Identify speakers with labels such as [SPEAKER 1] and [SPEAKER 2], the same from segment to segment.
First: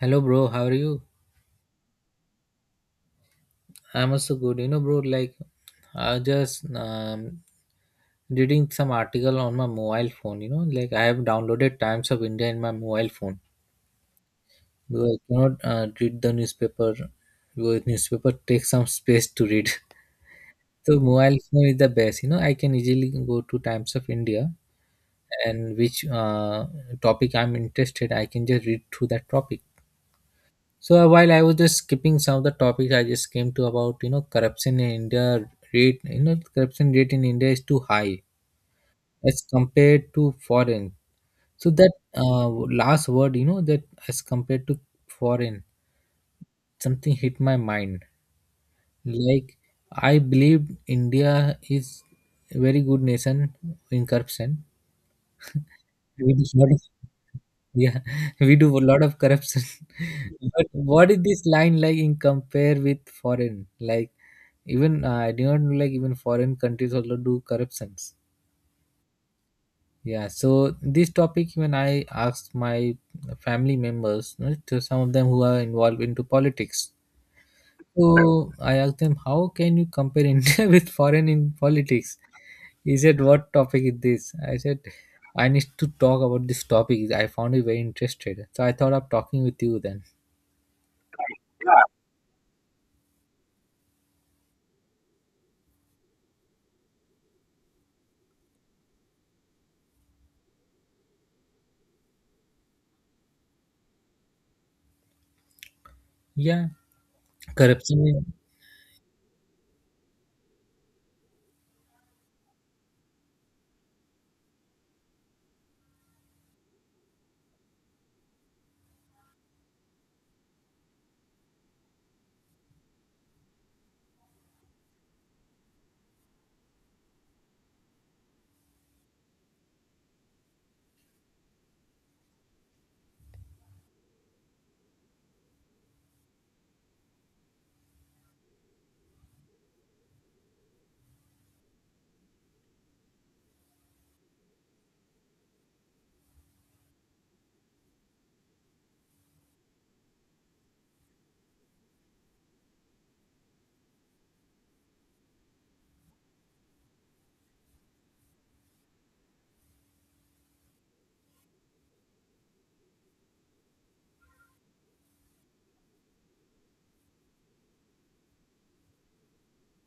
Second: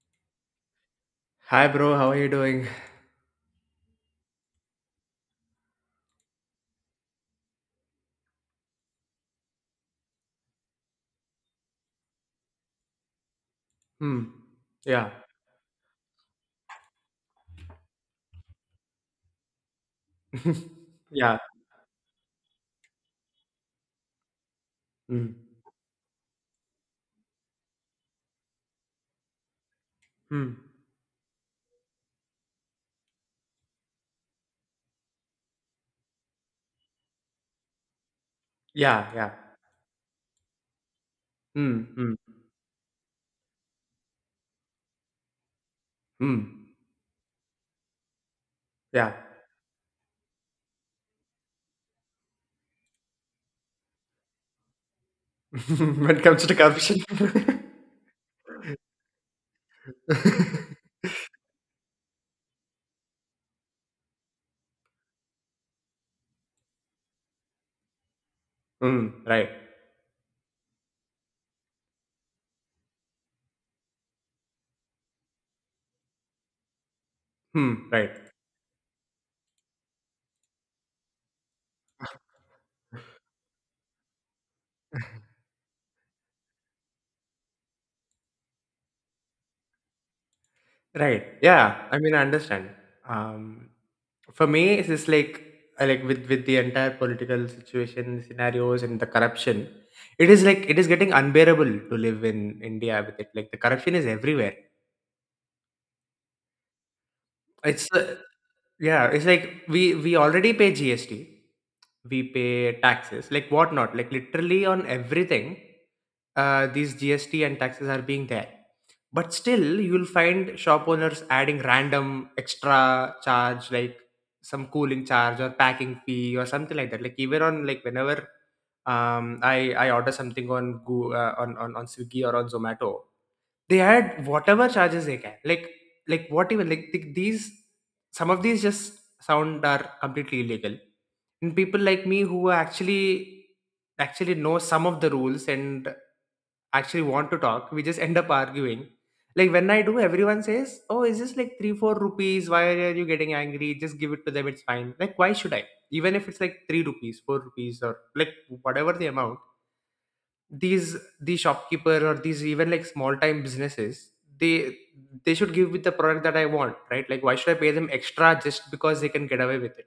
[SPEAKER 1] Hello, bro. How are you?
[SPEAKER 2] Hi, bro. How are you doing?
[SPEAKER 1] I'm also good. You know, bro, like I just reading some article on my mobile phone. I have downloaded Times of India in my mobile phone
[SPEAKER 2] Hmm. Yeah.
[SPEAKER 1] because I cannot read the newspaper. Because newspaper takes some space to read. So mobile
[SPEAKER 2] Yeah.
[SPEAKER 1] phone is the best. You know, I can easily go to Times of India
[SPEAKER 2] Hmm.
[SPEAKER 1] and which topic I'm interested, I can just read through that topic.
[SPEAKER 2] Hmm.
[SPEAKER 1] So while I was just skipping some of the topics, I just came to about corruption in India rate. You know corruption rate in India is too high
[SPEAKER 2] Yeah. Yeah.
[SPEAKER 1] as compared to foreign. So
[SPEAKER 2] Hmm.
[SPEAKER 1] that
[SPEAKER 2] Hmm.
[SPEAKER 1] Last word, that as compared to foreign,
[SPEAKER 2] Hmm.
[SPEAKER 1] something hit my mind.
[SPEAKER 2] Yeah.
[SPEAKER 1] Like, I believe India is a very good nation in corruption.
[SPEAKER 2] When it
[SPEAKER 1] We do
[SPEAKER 2] comes to
[SPEAKER 1] lot of,
[SPEAKER 2] corruption.
[SPEAKER 1] yeah, we do a lot of corruption. But what is this line like in compare with foreign? Like, even I do not know, like even foreign countries also do corruptions.
[SPEAKER 2] Hmm. Right.
[SPEAKER 1] Yeah, so this topic, even I asked my family members, you know, to some of them who are involved into politics.
[SPEAKER 2] Hmm.
[SPEAKER 1] So
[SPEAKER 2] Right.
[SPEAKER 1] I asked them, how can you compare India with foreign in politics? He said, what topic is this? I said, I need to talk about this topic. I found it very interested, so I thought of talking with you then.
[SPEAKER 2] Right. Yeah. I mean, I understand. Um, for me, it's just like I like with the entire political situation scenarios and the corruption. It is like it is getting unbearable to live in India with it. Like the corruption is everywhere.
[SPEAKER 1] Yeah,
[SPEAKER 2] It's
[SPEAKER 1] corruption is-
[SPEAKER 2] Yeah, it's like we already pay GST. We pay taxes, like whatnot, like literally on everything. These GST and taxes are being there, but still you'll find shop owners adding random extra charge, like some cooling charge or packing fee or something like that. Like even on, like, whenever I order something on Go, on Swiggy or on Zomato, they add whatever charges they can. Like what, even like these, some of these just sound are completely illegal, and people like me who actually know some of the rules and actually want to talk, we just end up arguing, like when I do, everyone says, oh, is this like 3 4 rupees, why are you getting angry, just give it to them, it's fine. Like, why should I, even if it's like 3 rupees 4 rupees or, like, whatever the amount, these shopkeeper or these even like small time businesses, they they should give me the product that I want, right? Like, why should I pay them extra just because they can get away with it?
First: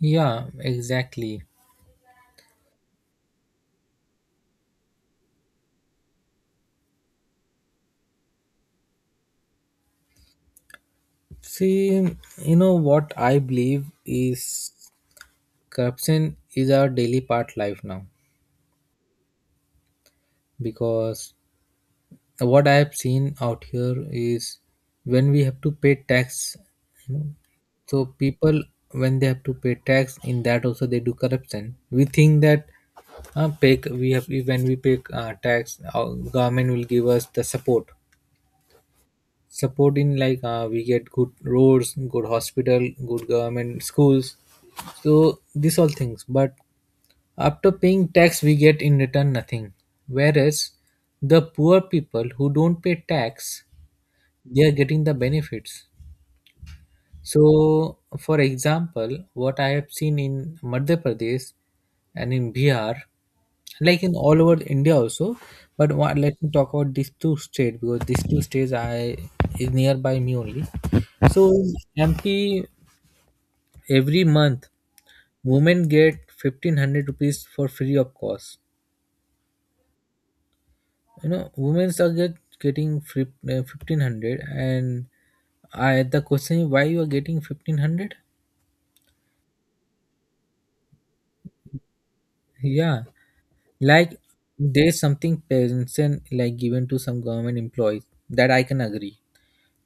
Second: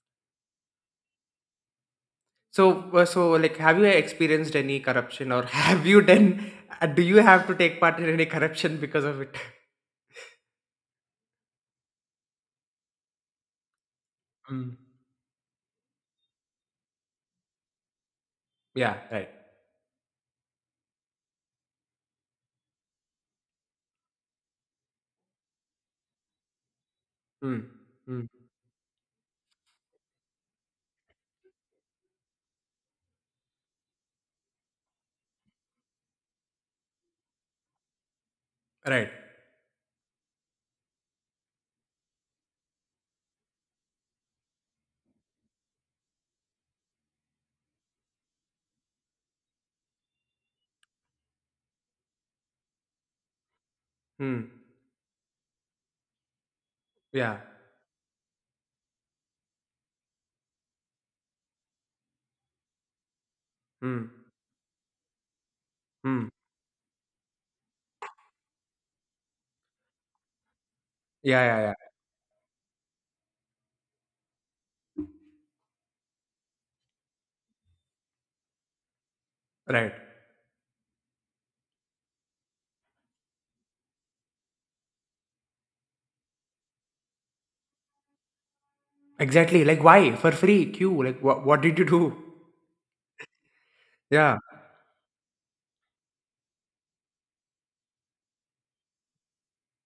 [SPEAKER 1] yeah, exactly.
[SPEAKER 2] So like, have you experienced any corruption, or have you done do you have to take part in any corruption because of it?
[SPEAKER 1] See, you know what I believe is
[SPEAKER 2] Mm.
[SPEAKER 1] corruption is our daily part life now,
[SPEAKER 2] Yeah, right.
[SPEAKER 1] because what I have seen out here is, when we have to pay tax, you know,
[SPEAKER 2] Mm.
[SPEAKER 1] so
[SPEAKER 2] Mm.
[SPEAKER 1] people, when they have to pay tax, in that also they do corruption. We think that, pay we have when we pay tax, our government will give us the support.
[SPEAKER 2] Right.
[SPEAKER 1] Support in like We get good roads, good hospital, good government schools, so these all things. But after paying tax we get in return nothing. Whereas the poor people who don't pay tax,
[SPEAKER 2] Mm.
[SPEAKER 1] they are getting the benefits.
[SPEAKER 2] Yeah.
[SPEAKER 1] So, for example, what I have seen in Madhya Pradesh and in Bihar, like
[SPEAKER 2] Mm.
[SPEAKER 1] in all over India also, but what,
[SPEAKER 2] Mm.
[SPEAKER 1] let me talk about these two states because these two states I is nearby me only. So
[SPEAKER 2] Yeah, yeah,
[SPEAKER 1] in MP, every month women get 1500 rupees for free of cost.
[SPEAKER 2] yeah, right,
[SPEAKER 1] You know women are getting 1500. And I the question is, why you are getting 1500?
[SPEAKER 2] exactly, like why for free q, like what did you do?
[SPEAKER 1] Yeah, like,
[SPEAKER 2] Yeah.
[SPEAKER 1] there's something pension like given to some government employees, that I can agree.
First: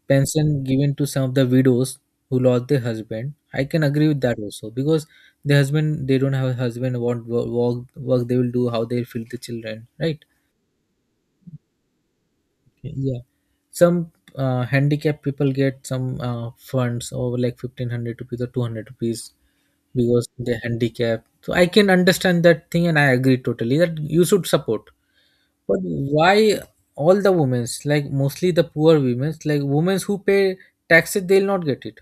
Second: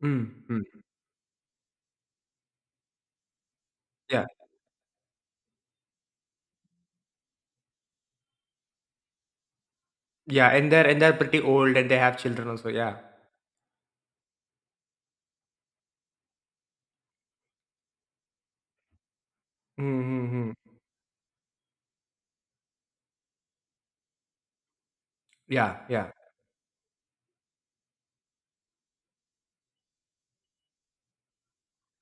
[SPEAKER 2] Mm.
[SPEAKER 1] Pension
[SPEAKER 2] Mm.
[SPEAKER 1] given to some of the widows who lost their husband, I can agree with
[SPEAKER 2] Yeah.
[SPEAKER 1] that also, because they don't have a husband, what work they will do, how they will feed the children, right?
[SPEAKER 2] Yeah, and they're pretty old and they have children also, yeah.
[SPEAKER 1] Yeah, some handicapped people get some funds over like 1500 rupees or 200 rupees, because
[SPEAKER 2] Mm.
[SPEAKER 1] they're
[SPEAKER 2] Hmm.
[SPEAKER 1] handicapped, so I can understand that thing and I agree totally that you should support.
[SPEAKER 2] Yeah,
[SPEAKER 1] But
[SPEAKER 2] yeah,
[SPEAKER 1] why all the women's, like mostly the poor women's, like women's who pay taxes, they'll not get it.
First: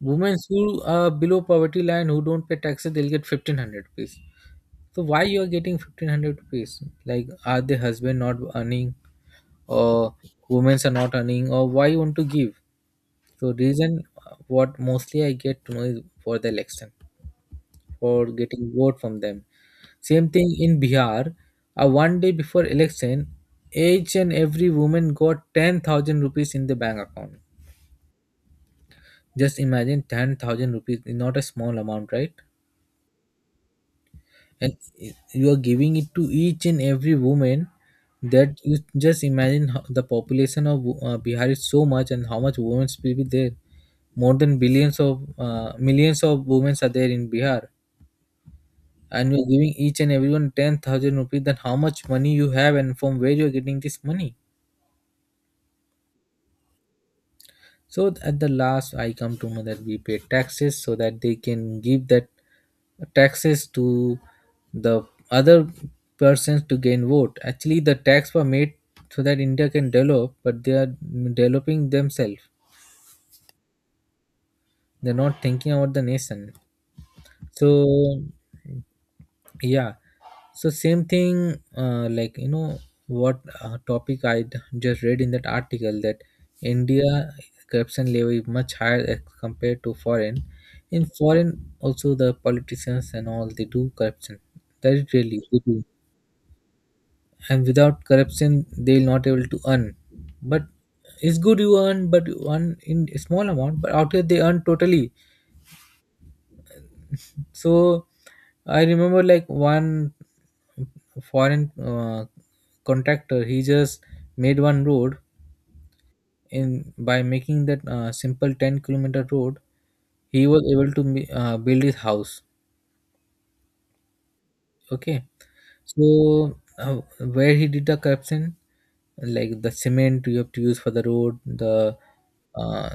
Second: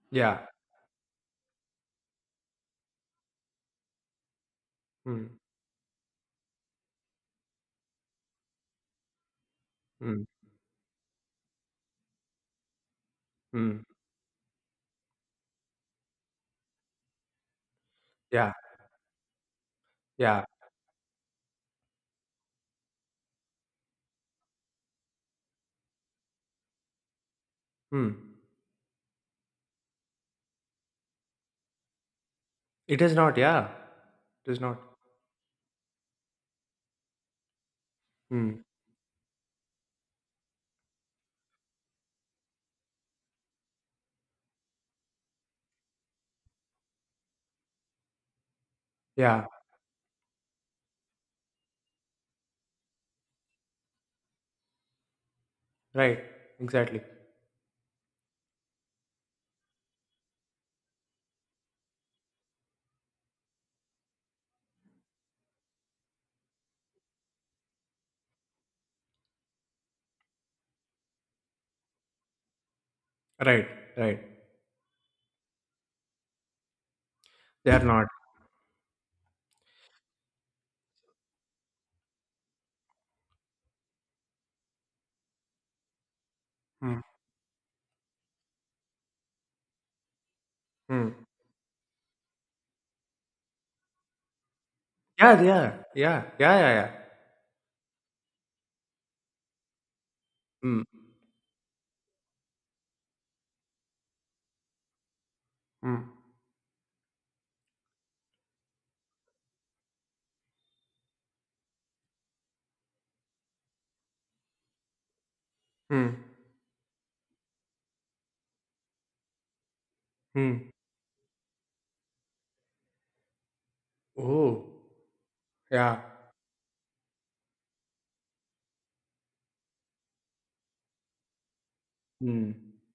[SPEAKER 1] Women
[SPEAKER 2] yeah.
[SPEAKER 1] who are below poverty line, who don't pay taxes, they'll get 1500 rupees. So why
[SPEAKER 2] Mm,
[SPEAKER 1] you are getting 1500 rupees? Like, are the husband not earning, or
[SPEAKER 2] mm,
[SPEAKER 1] women are not earning, or why you want to give? So
[SPEAKER 2] mm.
[SPEAKER 1] reason what mostly I get to know is for the election, for
[SPEAKER 2] Yeah,
[SPEAKER 1] getting vote from them. Same
[SPEAKER 2] yeah.
[SPEAKER 1] thing in Bihar. One day before election, each and every woman got 10,000 rupees in the bank account.
[SPEAKER 2] Mm.
[SPEAKER 1] Just imagine, 10,000 rupees is not a small amount, right?
[SPEAKER 2] It is not, yeah. It is
[SPEAKER 1] And
[SPEAKER 2] not.
[SPEAKER 1] i- you are giving it to each and every woman, that
[SPEAKER 2] Mm.
[SPEAKER 1] you, just imagine how the population of Bihar is so much, and how much women will be there. More than billions of millions of women are there in Bihar, and you're
[SPEAKER 2] Yeah,
[SPEAKER 1] giving each and everyone 10,000 rupees. Then how much money you have and from where you're getting this money?
[SPEAKER 2] right. Exactly.
[SPEAKER 1] So at the last I come to know that we pay taxes so that they can give that taxes to the other persons to gain vote. Actually the tax were made so that India can develop, but they are developing themselves.
[SPEAKER 2] Right, right.
[SPEAKER 1] They're not thinking about the nation.
[SPEAKER 2] They are not.
[SPEAKER 1] So yeah. So same thing, like you know what topic I just read in that article, that
[SPEAKER 2] Mm,
[SPEAKER 1] India corruption level is much higher as compared to foreign. In
[SPEAKER 2] mm.
[SPEAKER 1] foreign, also the politicians and all they do corruption. That is
[SPEAKER 2] Yeah,
[SPEAKER 1] really
[SPEAKER 2] they
[SPEAKER 1] they do,
[SPEAKER 2] are. Yeah, yeah, yeah, yeah.
[SPEAKER 1] and without corruption they will not able to earn. But
[SPEAKER 2] Mm,
[SPEAKER 1] it's good you earn, but you earn in a small amount. But out here they earn totally.
[SPEAKER 2] mm,
[SPEAKER 1] So I remember, like, one foreign uh, contractor, he just made one road
[SPEAKER 2] mm,
[SPEAKER 1] in, by making that simple 10-kilometer road, he was
[SPEAKER 2] mm.
[SPEAKER 1] able to build his house.
[SPEAKER 2] Oh,
[SPEAKER 1] Okay,
[SPEAKER 2] yeah.
[SPEAKER 1] so uh, where he did the corruption, like, the cement you have to use for the road, the
[SPEAKER 2] Mm,
[SPEAKER 1] uh,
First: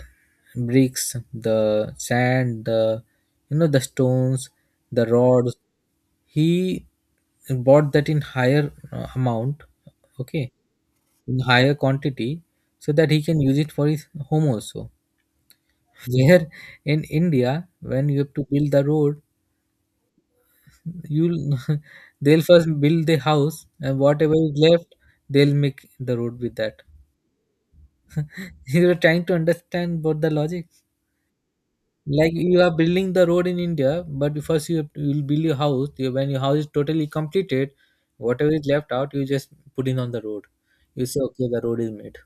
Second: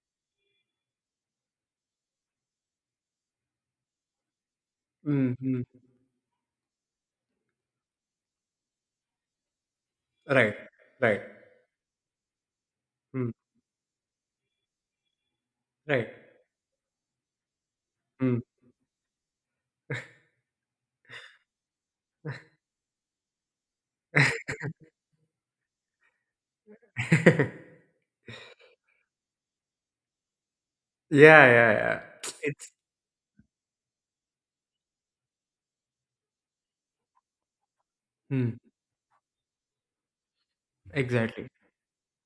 [SPEAKER 1] bricks, the sand, the, you know, the stones, the
[SPEAKER 2] mm,
[SPEAKER 1] rods,
[SPEAKER 2] mm.
[SPEAKER 1] he bought that in higher amount, okay,
[SPEAKER 2] Right, right.
[SPEAKER 1] in higher quantity, so that he
[SPEAKER 2] Mm,
[SPEAKER 1] can use it for his home also.
[SPEAKER 2] right.
[SPEAKER 1] Where in India, when you have
[SPEAKER 2] Mm.
[SPEAKER 1] to build the road, you'll they'll first build the house, and whatever is left, they'll make the road with that. You are trying to understand what the logic.
[SPEAKER 2] Yeah, yeah, yeah.
[SPEAKER 1] Like, you
[SPEAKER 2] It's
[SPEAKER 1] are building the road in India, but first you have to- you'll build your house. You- when your house is totally completed, whatever
[SPEAKER 2] hmm,
[SPEAKER 1] is left out you just put in on the road. You say,
[SPEAKER 2] exactly.
[SPEAKER 1] okay, the road is made.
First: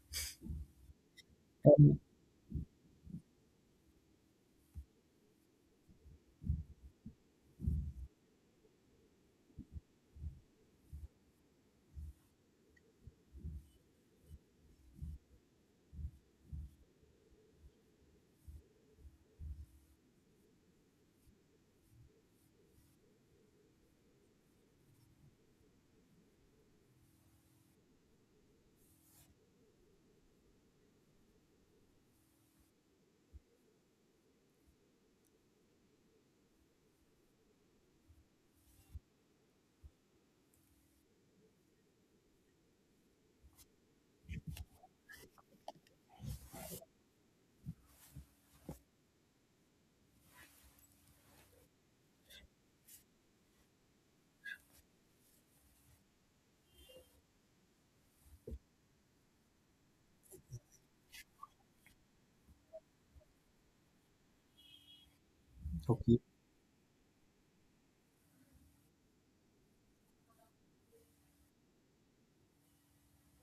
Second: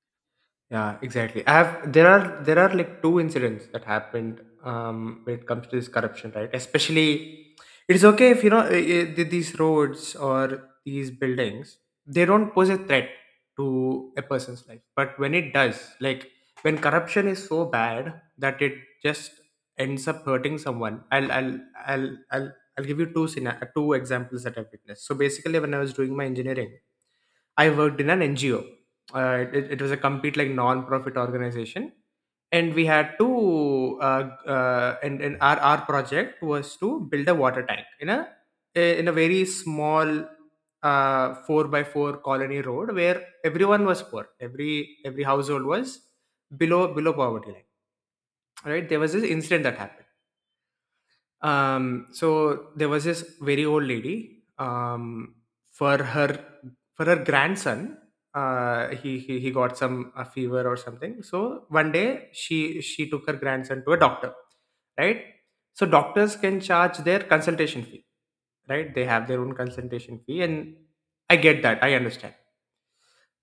[SPEAKER 2] Yeah, exactly. I have
[SPEAKER 1] Um,
[SPEAKER 2] there are like two incidents that happened, when it comes to this corruption, right? Especially, it's okay if, you know, these roads or these buildings, they don't pose a threat to a person's life. But when it does, like when corruption is so bad that it just ends up hurting someone, I'll I'll I'll give you two examples that I've witnessed. So basically, when I was doing my engineering, I worked in an NGO. It was a complete, like, non-profit organization, and we had to and our project was to build a water tank in a very small, four by four colony road where everyone was poor. Every household was below poverty line. Right? There was this incident that happened, um so there was this very old lady, um for her for her grandson, he got some a fever or something, so one day she took her grandson to a doctor, right? So
[SPEAKER 1] okay.
[SPEAKER 2] doctors can charge their consultation fee, right? They have their own consultation fee, and I get that, I understand.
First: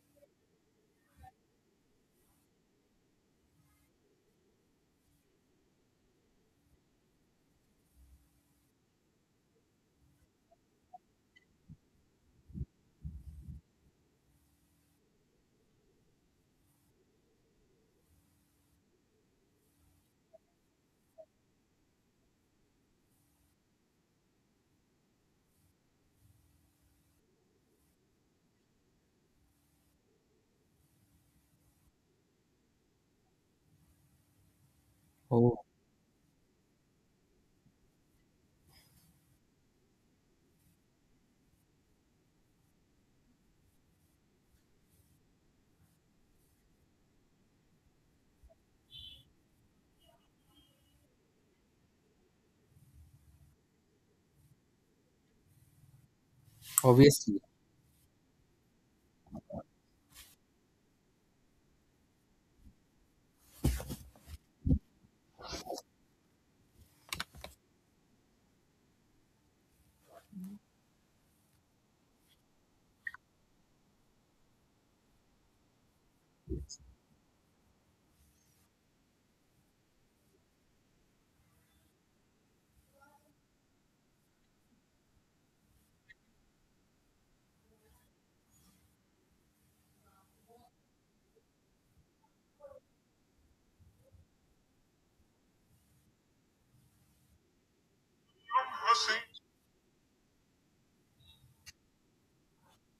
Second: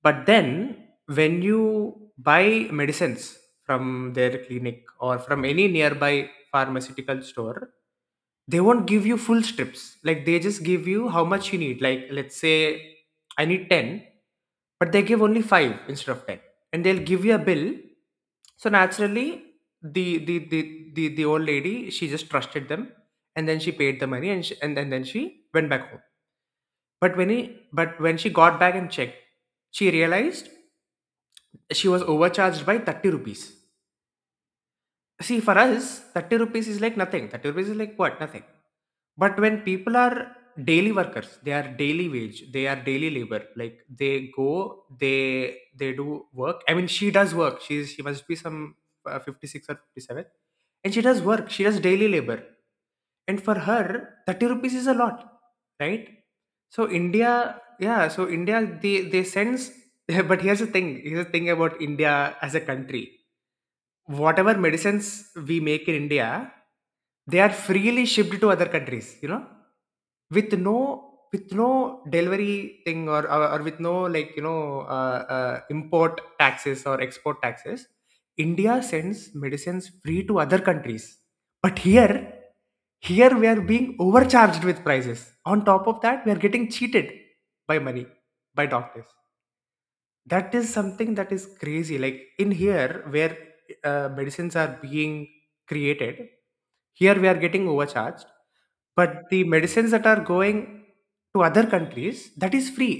[SPEAKER 2] But then, when you buy medicines from their clinic or from any nearby pharmaceutical store, they won't give you full strips, like they just give you how much you need. Like, let's say I need 10, but they give only 5 instead of 10, and they'll give you a bill. So naturally, the the the the old lady, she just trusted them, and then she paid the money, and then she went back home. But when he but when she got back and checked, she realized she was overcharged by 30 rupees. See, for
[SPEAKER 1] Oh,
[SPEAKER 2] us, 30 rupees is like nothing. 30 rupees is like what? Nothing. But when people are daily workers, they are daily wage, they are daily labor. Like they go, they do work. I mean, she does work. She must be some, 56 or 57, and she does work. She does daily labor, and for her, 30 rupees is a lot, right? So
[SPEAKER 1] obviously.
[SPEAKER 2] India, yeah. So India, they sense. But here's the thing. Here's the thing about India as a country. Whatever medicines we make in India, they are freely shipped to other countries, you know, with no delivery thing, or with no, like, import taxes or export taxes. India sends medicines free to other countries, but here we are being overcharged with prices. On top of that, we are getting cheated by money, by doctors. That is something that is crazy, like in here where medicines are being created, here we are getting overcharged, but the medicines that are going to other countries, that is free.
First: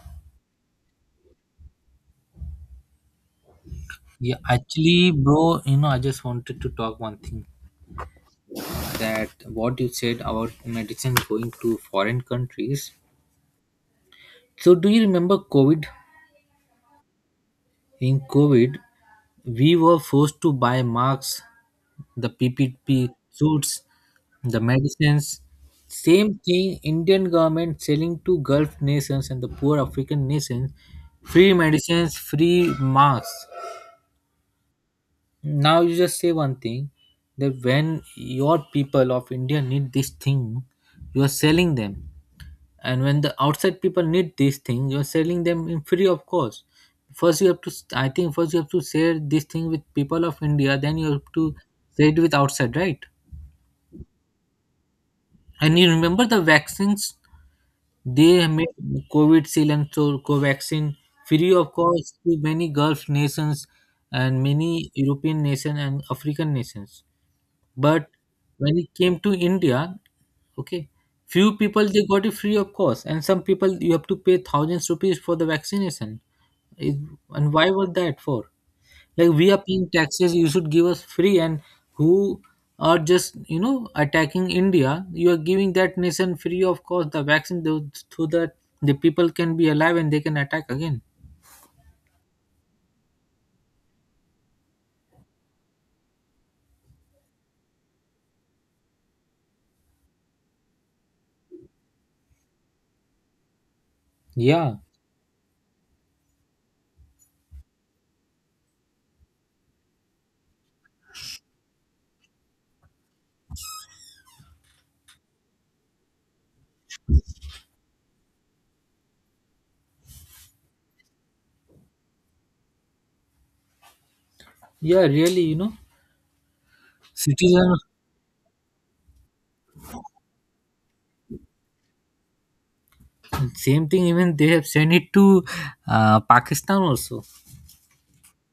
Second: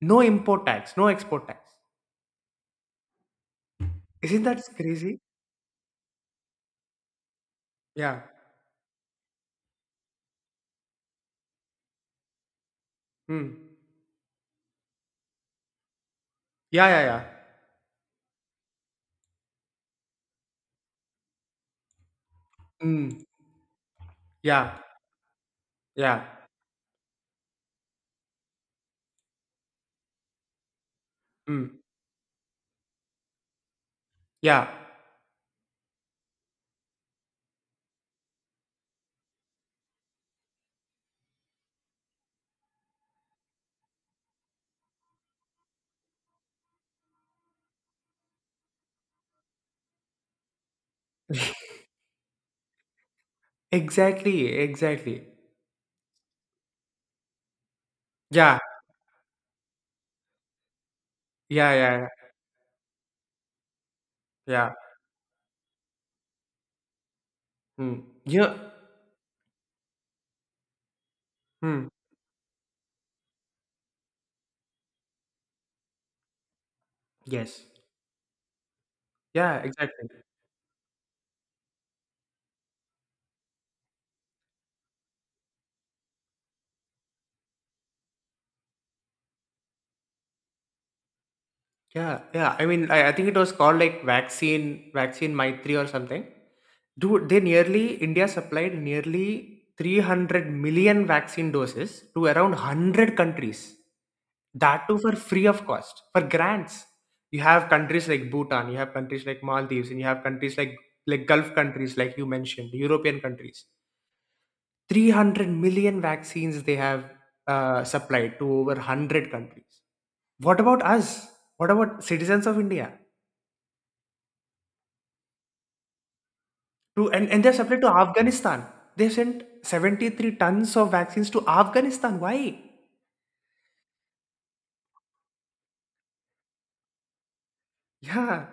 [SPEAKER 2] No import tax, no export tax.
[SPEAKER 1] Yeah,
[SPEAKER 2] Isn't that
[SPEAKER 1] actually,
[SPEAKER 2] crazy?
[SPEAKER 1] bro, you know, I just wanted to talk one thing,
[SPEAKER 2] Yeah.
[SPEAKER 1] that what you said about medicine going to foreign countries.
[SPEAKER 2] Mm.
[SPEAKER 1] So, do you remember COVID?
[SPEAKER 2] Yeah, yeah, yeah.
[SPEAKER 1] In COVID, we were forced to buy masks, the PPP
[SPEAKER 2] Mm.
[SPEAKER 1] suits, the
[SPEAKER 2] Yeah,
[SPEAKER 1] medicines.
[SPEAKER 2] yeah.
[SPEAKER 1] Same thing, Indian government selling to Gulf nations and the poor African nations free
[SPEAKER 2] Mm.
[SPEAKER 1] medicines, free masks.
[SPEAKER 2] Yeah,
[SPEAKER 1] Now you just say one thing, that when your people of India need this thing, you are selling them, and when the outside people need this thing, you are selling them in free of course. First you have to, I think first you have to share this thing with people of India, then you have to share it with outside, right?
[SPEAKER 2] exactly, exactly,
[SPEAKER 1] And you remember the vaccines they
[SPEAKER 2] yeah,
[SPEAKER 1] made, Covid Seal and so Covaxin, free of
[SPEAKER 2] yeah, yeah,
[SPEAKER 1] course
[SPEAKER 2] yeah,
[SPEAKER 1] to many Gulf nations and many
[SPEAKER 2] yeah.
[SPEAKER 1] European nations and African nations.
[SPEAKER 2] Mm.
[SPEAKER 1] But
[SPEAKER 2] Yeah.
[SPEAKER 1] when it came to India, okay, few people
[SPEAKER 2] Mm.
[SPEAKER 1] they got it free of course, and some people you have to pay thousands rupees for the vaccination. It, and
[SPEAKER 2] Yes,
[SPEAKER 1] why was that for? Like, we
[SPEAKER 2] yeah,
[SPEAKER 1] are paying
[SPEAKER 2] exactly.
[SPEAKER 1] taxes, you should give us free. And who are just you know attacking India? You are giving that nation free of course the vaccine so that the people can be alive and they can attack again.
[SPEAKER 2] Yeah, yeah. I mean, I think it was called like vaccine Maitri or something. Dude, they nearly India supplied nearly 300 million vaccine doses to around 100 countries.
[SPEAKER 1] Yeah,
[SPEAKER 2] That too for free of cost, for grants. You have countries like Bhutan, you have countries like Maldives, and you have countries like Gulf countries, like you mentioned, European countries. 300 million vaccines they have supplied to over 100 countries. What about us? What about citizens of India?
[SPEAKER 1] yeah, really, you know,
[SPEAKER 2] And they've
[SPEAKER 1] citizen.
[SPEAKER 2] supplied to Afghanistan. They've sent 73 tons of vaccines to Afghanistan. Why?
[SPEAKER 1] Same thing. Even they have sent it to Pakistan also.
[SPEAKER 2] Yeah,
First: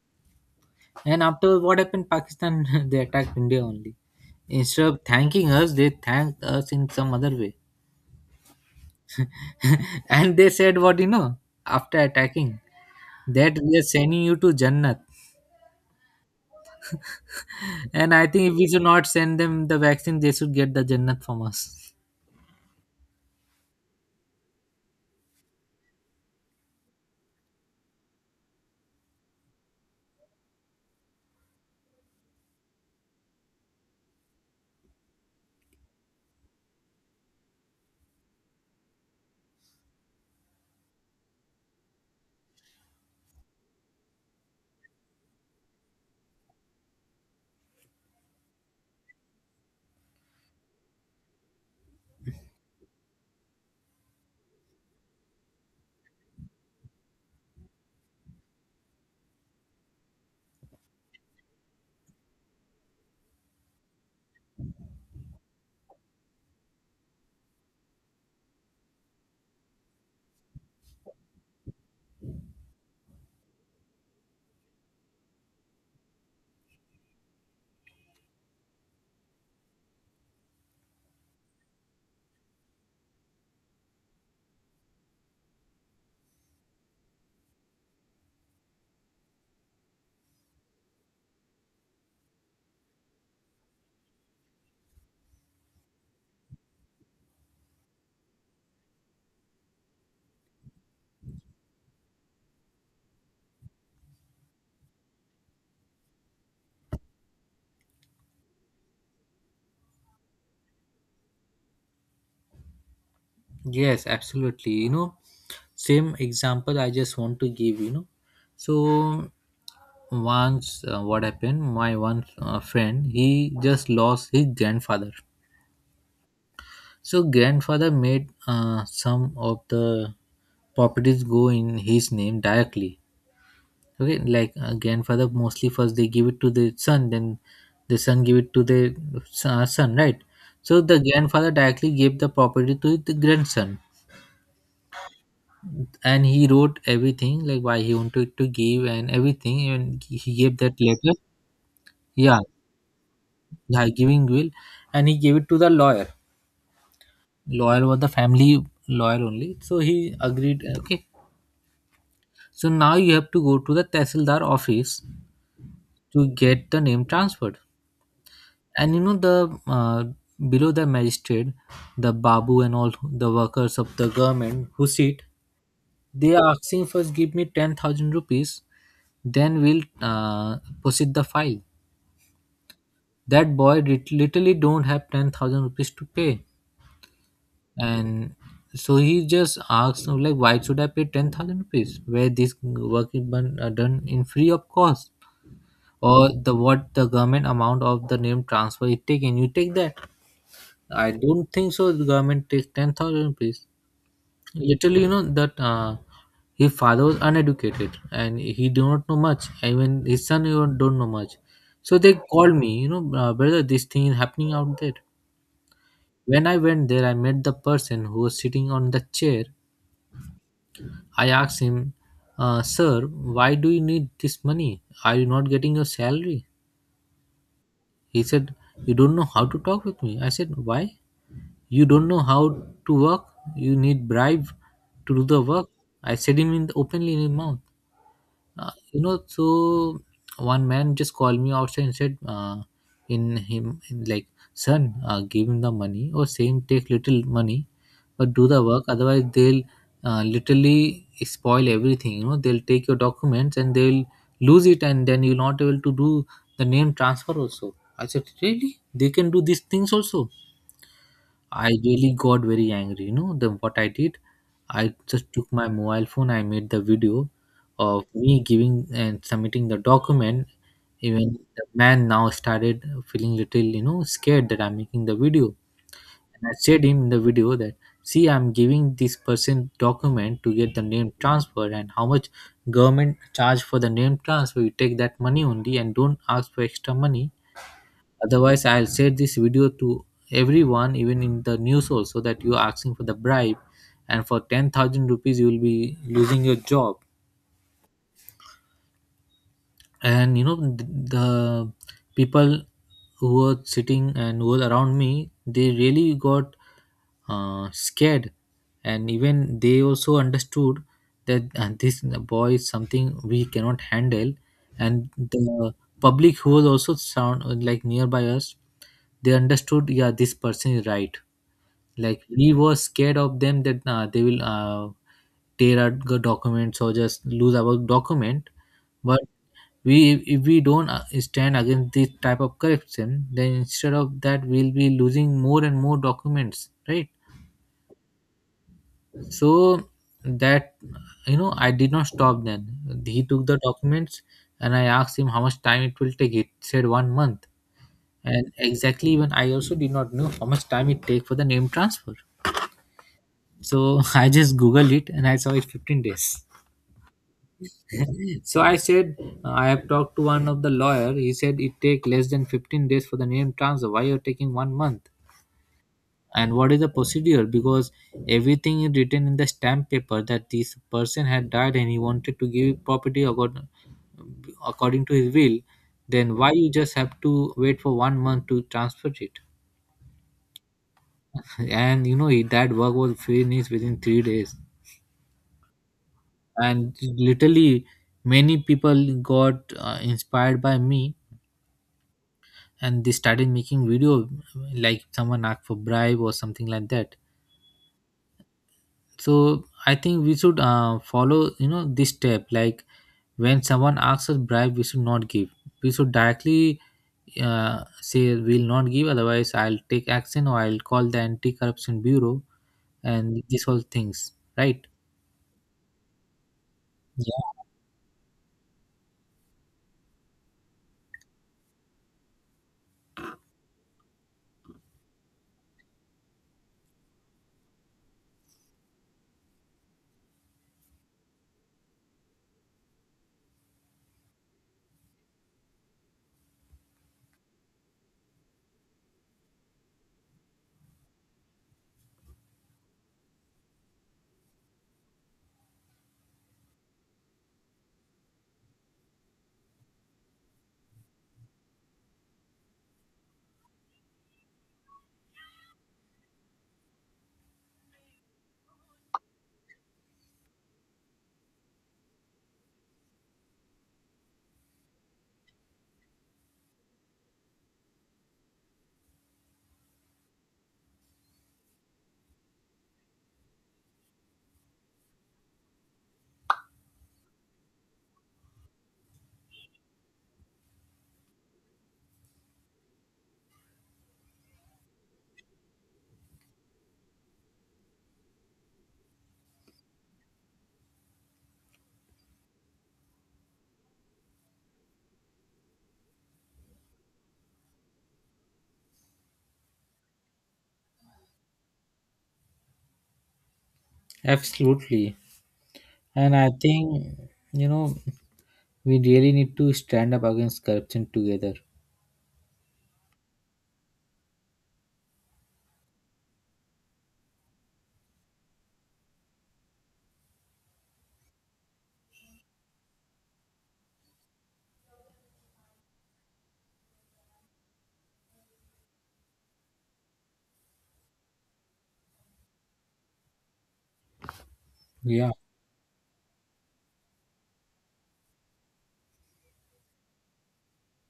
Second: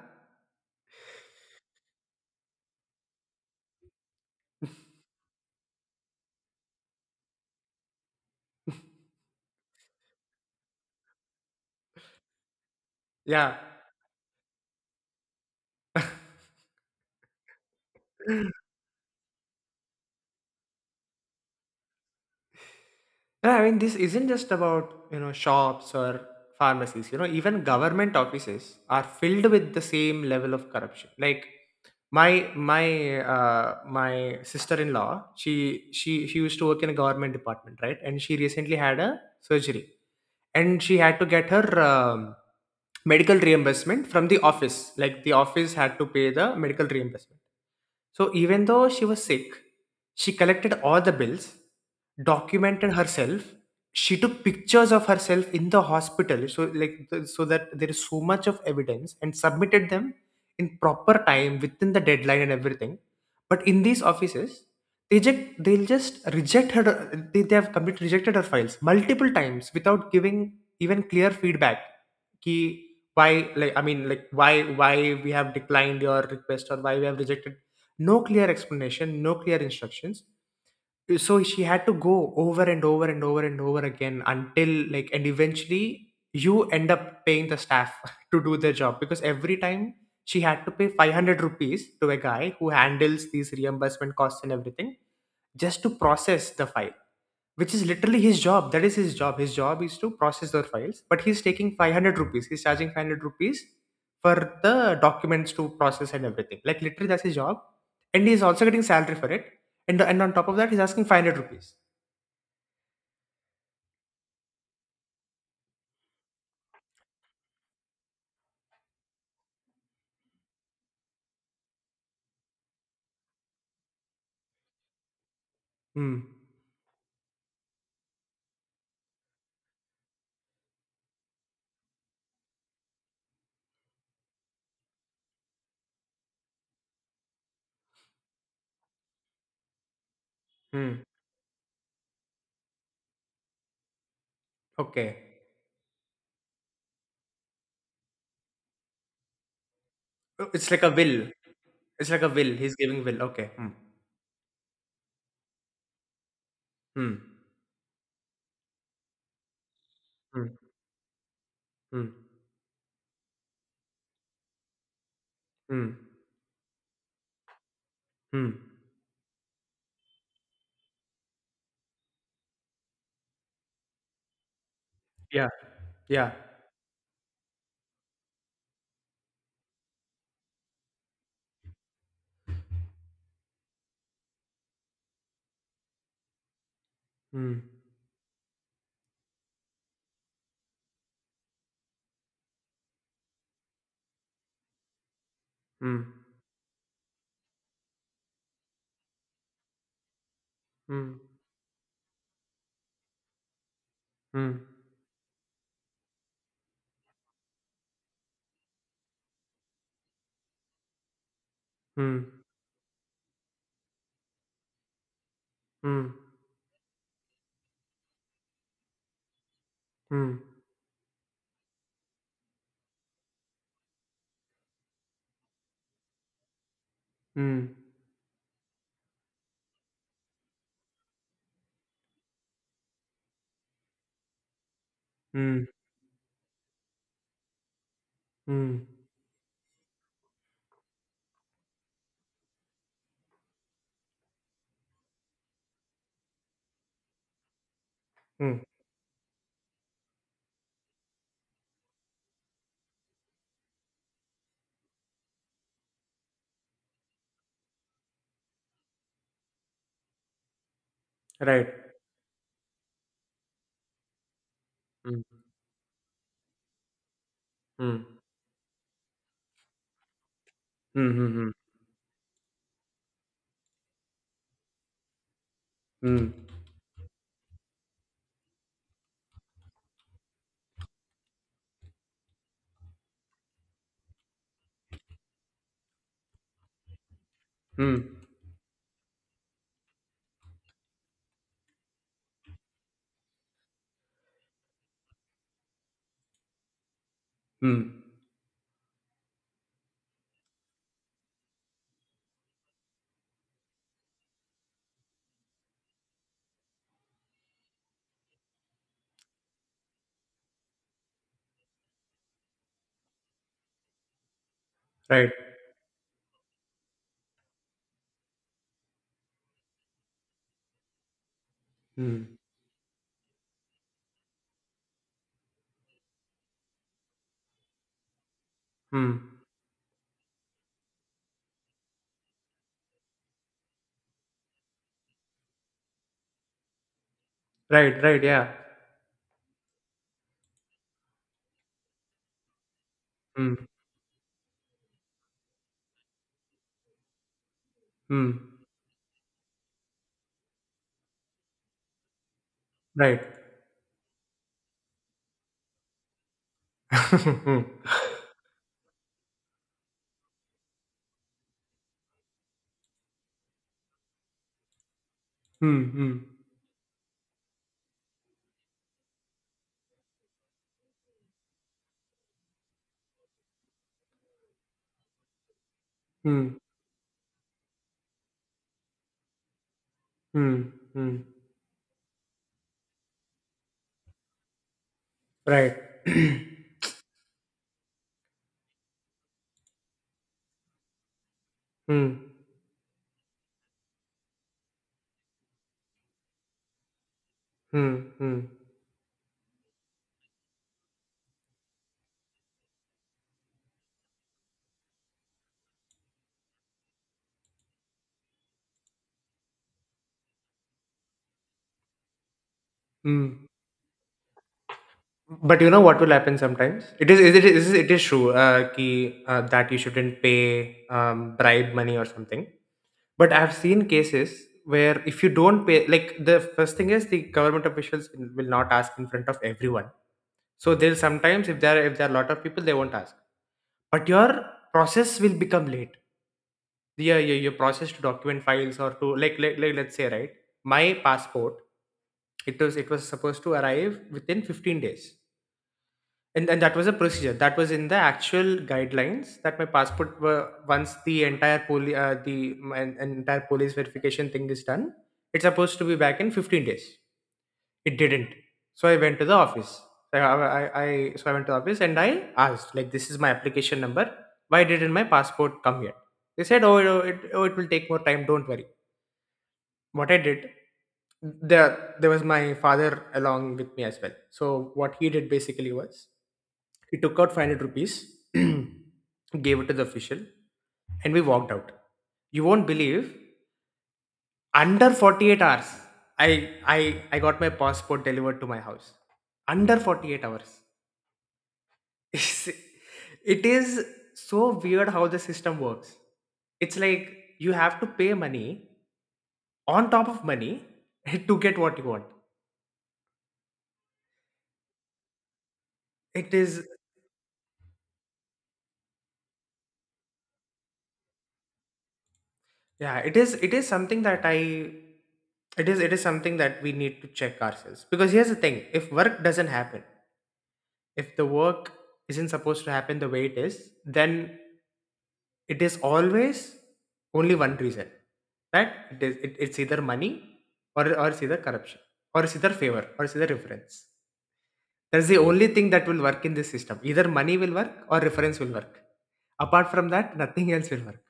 [SPEAKER 1] And after what happened, Pakistan they attacked India only. Instead of thanking us, they thanked us in some other way. And they said, what, you know, after attacking,
[SPEAKER 2] yeah.
[SPEAKER 1] that we are sending you to Jannat. And I think if we should not send them the vaccine, they should get the Jannat from us.
[SPEAKER 2] Yeah, I mean, this isn't just about, you know, shops or pharmacies. You know, even government offices are filled with the same level of corruption. Like my sister-in-law, she used to work in a government department, right? And she recently had a surgery, and she had to get her, medical reimbursement from the office, like the office had to pay the medical reimbursement. So even though she was sick, she collected all the bills, documented herself, she took pictures of herself in the hospital, so that there is so much of evidence, and submitted them in proper time, within the deadline and everything. But in these offices, they'll just reject her. They have completely rejected her files multiple times without giving even clear feedback, ki why, like, I mean, like, why we have declined your request, or why we have rejected. No clear explanation, no clear instructions. So she had to go over and over and over and over again, until, like, and eventually, you end up paying the staff to do their job, because every time she had to pay 500 rupees to a guy who handles these reimbursement costs and everything, just to process the file, which is literally his job. That is his job. His job is to process the files, but he's taking 500 rupees. He's charging 500 rupees for the documents to process and everything. Like, literally, that's his job, and he's also getting salary for it. And on top of that, he's asking 500 rupees.
[SPEAKER 1] Yes, absolutely. You know, same example I just want to give. You know, so once, what happened? My one friend, he just lost his grandfather.
[SPEAKER 2] Hmm.
[SPEAKER 1] So grandfather made some of the properties go in his name directly. Okay, like, grandfather mostly first they give it to the son, then the son give it to the son, right? So the
[SPEAKER 2] Hmm.
[SPEAKER 1] grandfather directly gave the property to the grandson,
[SPEAKER 2] Okay.
[SPEAKER 1] and he wrote everything, like why he wanted to give and everything, and he
[SPEAKER 2] Oh,
[SPEAKER 1] gave
[SPEAKER 2] it's
[SPEAKER 1] that
[SPEAKER 2] like a
[SPEAKER 1] letter.
[SPEAKER 2] will. It's like a
[SPEAKER 1] Yeah,
[SPEAKER 2] will. He's giving will. Okay. Hmm.
[SPEAKER 1] yeah, giving will, and he gave it to the lawyer.
[SPEAKER 2] Hmm.
[SPEAKER 1] Lawyer was the family lawyer only, so he
[SPEAKER 2] Hmm.
[SPEAKER 1] agreed. Okay.
[SPEAKER 2] Hmm.
[SPEAKER 1] So now you have to go to the Tehsildar office
[SPEAKER 2] Hmm.
[SPEAKER 1] to get the name transferred.
[SPEAKER 2] Hmm.
[SPEAKER 1] And you know the below the magistrate, the babu and all the workers of the government who sit,
[SPEAKER 2] Yeah. Yeah.
[SPEAKER 1] they are asking, first give me 10,000 rupees, then we'll proceed the file. That boy literally don't have 10,000 rupees to pay,
[SPEAKER 2] Hmm.
[SPEAKER 1] and so he just asks like, why should I pay 10,000 rupees where this work is done done in free of cost?
[SPEAKER 2] Hmm.
[SPEAKER 1] Or the what the government amount of the name transfer it taken? You take that. I
[SPEAKER 2] Hmm.
[SPEAKER 1] don't think so the government takes 10,000 rupees.
[SPEAKER 2] Hmm.
[SPEAKER 1] Literally you know that his father was uneducated and he do not know much, even his son even don't know much. So they
[SPEAKER 2] Hmm.
[SPEAKER 1] called me, you know, brother, this thing is happening out there.
[SPEAKER 2] Hmm.
[SPEAKER 1] When I went there, I met the person who was sitting on the chair.
[SPEAKER 2] Hmm.
[SPEAKER 1] I asked him, sir, why do you need this money? Are you not getting your salary?
[SPEAKER 2] Hmm.
[SPEAKER 1] He said, you don't know how to talk with me. I said, why? You don't know how to work. You need bribe to do the
[SPEAKER 2] Hmm.
[SPEAKER 1] work. I said him in openly in his mouth. Uh,
[SPEAKER 2] హ్మ్.
[SPEAKER 1] you know, so one man just called me outside and said, in him, in like, son, give him the money or same take little money, but do
[SPEAKER 2] హ్మ్.
[SPEAKER 1] the work. Otherwise, they'll literally spoil everything. You know, they'll take your documents and they'll lose it, and then you're not able to do the name transfer also. I said, really? They can do these things also.
[SPEAKER 2] Right.
[SPEAKER 1] I really got very angry. You know, the what I did, I
[SPEAKER 2] హ్మ్.
[SPEAKER 1] just took my mobile phone. I made the video
[SPEAKER 2] హ్మ్.
[SPEAKER 1] of me giving and submitting the document.
[SPEAKER 2] హ్మ్.
[SPEAKER 1] Even
[SPEAKER 2] హ్మ్. హ్మ్.
[SPEAKER 1] the man now started feeling little, you know, scared that I'm making the video.
[SPEAKER 2] హ్మ్.
[SPEAKER 1] And I said him in the video that, see, I'm giving this person document to get the name transfer and how much government charge for the name transfer. You take that money only and don't ask for extra money.
[SPEAKER 2] హ్మ్.
[SPEAKER 1] Otherwise, I'll share this video to everyone, even in the news also, that you are asking for the bribe, and for 10,000 rupees, you will be losing your job.
[SPEAKER 2] హ్మ్.
[SPEAKER 1] And the people who were sitting and who were around me, they really got scared, and even they also understood that this boy is something we cannot handle. And
[SPEAKER 2] right.
[SPEAKER 1] the public who was also sound like nearby us, they understood, yeah, this person is right.
[SPEAKER 2] హ్మ్.
[SPEAKER 1] Like, we were scared of them that they will tear our documents or just lose our document.
[SPEAKER 2] Right.
[SPEAKER 1] But we, if we don't stand against this type of corruption, then instead of that we'll be losing more and more documents, right?
[SPEAKER 2] Right. Right. Yeah!
[SPEAKER 1] So that, you know, I did not stop. Then he took
[SPEAKER 2] హ్మ్.
[SPEAKER 1] the documents and I asked him how much time it will take. It said 1 month.
[SPEAKER 2] హ్మ్.
[SPEAKER 1] And exactly, even I also did not know how much time it take for the name transfer.
[SPEAKER 2] Right.
[SPEAKER 1] So I just googled it and I saw it 15 days.
[SPEAKER 2] హ్మ్.
[SPEAKER 1] So I said, I have talked to one of the lawyer. He said it take less than 15 days for the name transfer. Why you're taking 1 month?
[SPEAKER 2] హ్మ్. హ్మ్.
[SPEAKER 1] And what is the procedure? Because everything is written in the stamp paper that this person had died and he wanted to give property according to his will. Then
[SPEAKER 2] హ్మ్.
[SPEAKER 1] why you just have to wait for 1 month to transfer it?
[SPEAKER 2] హ్మ్. హ్మ్.
[SPEAKER 1] And you know that work was finished within 3 days.
[SPEAKER 2] Right.
[SPEAKER 1] And literally many people got inspired by me,
[SPEAKER 2] హ్మ్. హ్మ్.
[SPEAKER 1] and they started making video like someone asked for bribe or something like that. So I think we should follow, you know, this step, like when someone asks us bribe we should not give. We should directly say we'll not give, otherwise I'll take action or I'll call the anti-corruption bureau and these all things, right?
[SPEAKER 2] But you know what will happen sometimes? It is it is it
[SPEAKER 1] Yeah,
[SPEAKER 2] is it is true, कि that you shouldn't pay, bribe money or something. But I have seen cases where if you don't pay, like, the first thing is the government officials will not ask in front of everyone. So they'll sometimes, if there are a lot of people, they won't ask. But your process will become late. Your process to document files or to like let's say, right, my passport, it was supposed to arrive within 15 days, and that was a procedure that was in the actual guidelines, that my passport were once the entire poli the my entire police verification thing is done, it's supposed to be back in 15 days. It didn't. So I went to the office. So I, I, I so I went to the office and I asked, like, this is my application number, why didn't my passport come yet? They said, oh, it will take more time, don't worry. What I did, there was my father along with me as well. So what he did basically was, he took out 500 rupees, gave it to the official, and we walked out. You won't believe, under 48 hours I got my passport delivered to my house. Under 48 hours. It is so weird how the system works. It's like you have to pay money on top of money to get what you want.
[SPEAKER 1] absolutely.
[SPEAKER 2] It
[SPEAKER 1] And I
[SPEAKER 2] is.
[SPEAKER 1] think, you know, we really need to stand up against corruption together.
[SPEAKER 2] Yeah, it is something that I it is something that we need to check ourselves, because here's the thing, if work doesn't happen, if the work isn't supposed to happen the way it is, then it is always only one reason. Right, it's either money, or it's either corruption, or it's either favor, or it's either reference. That's the
[SPEAKER 1] Yeah,
[SPEAKER 2] only thing that will work in this system. Either money will work or reference will work. Apart from that, nothing else will work.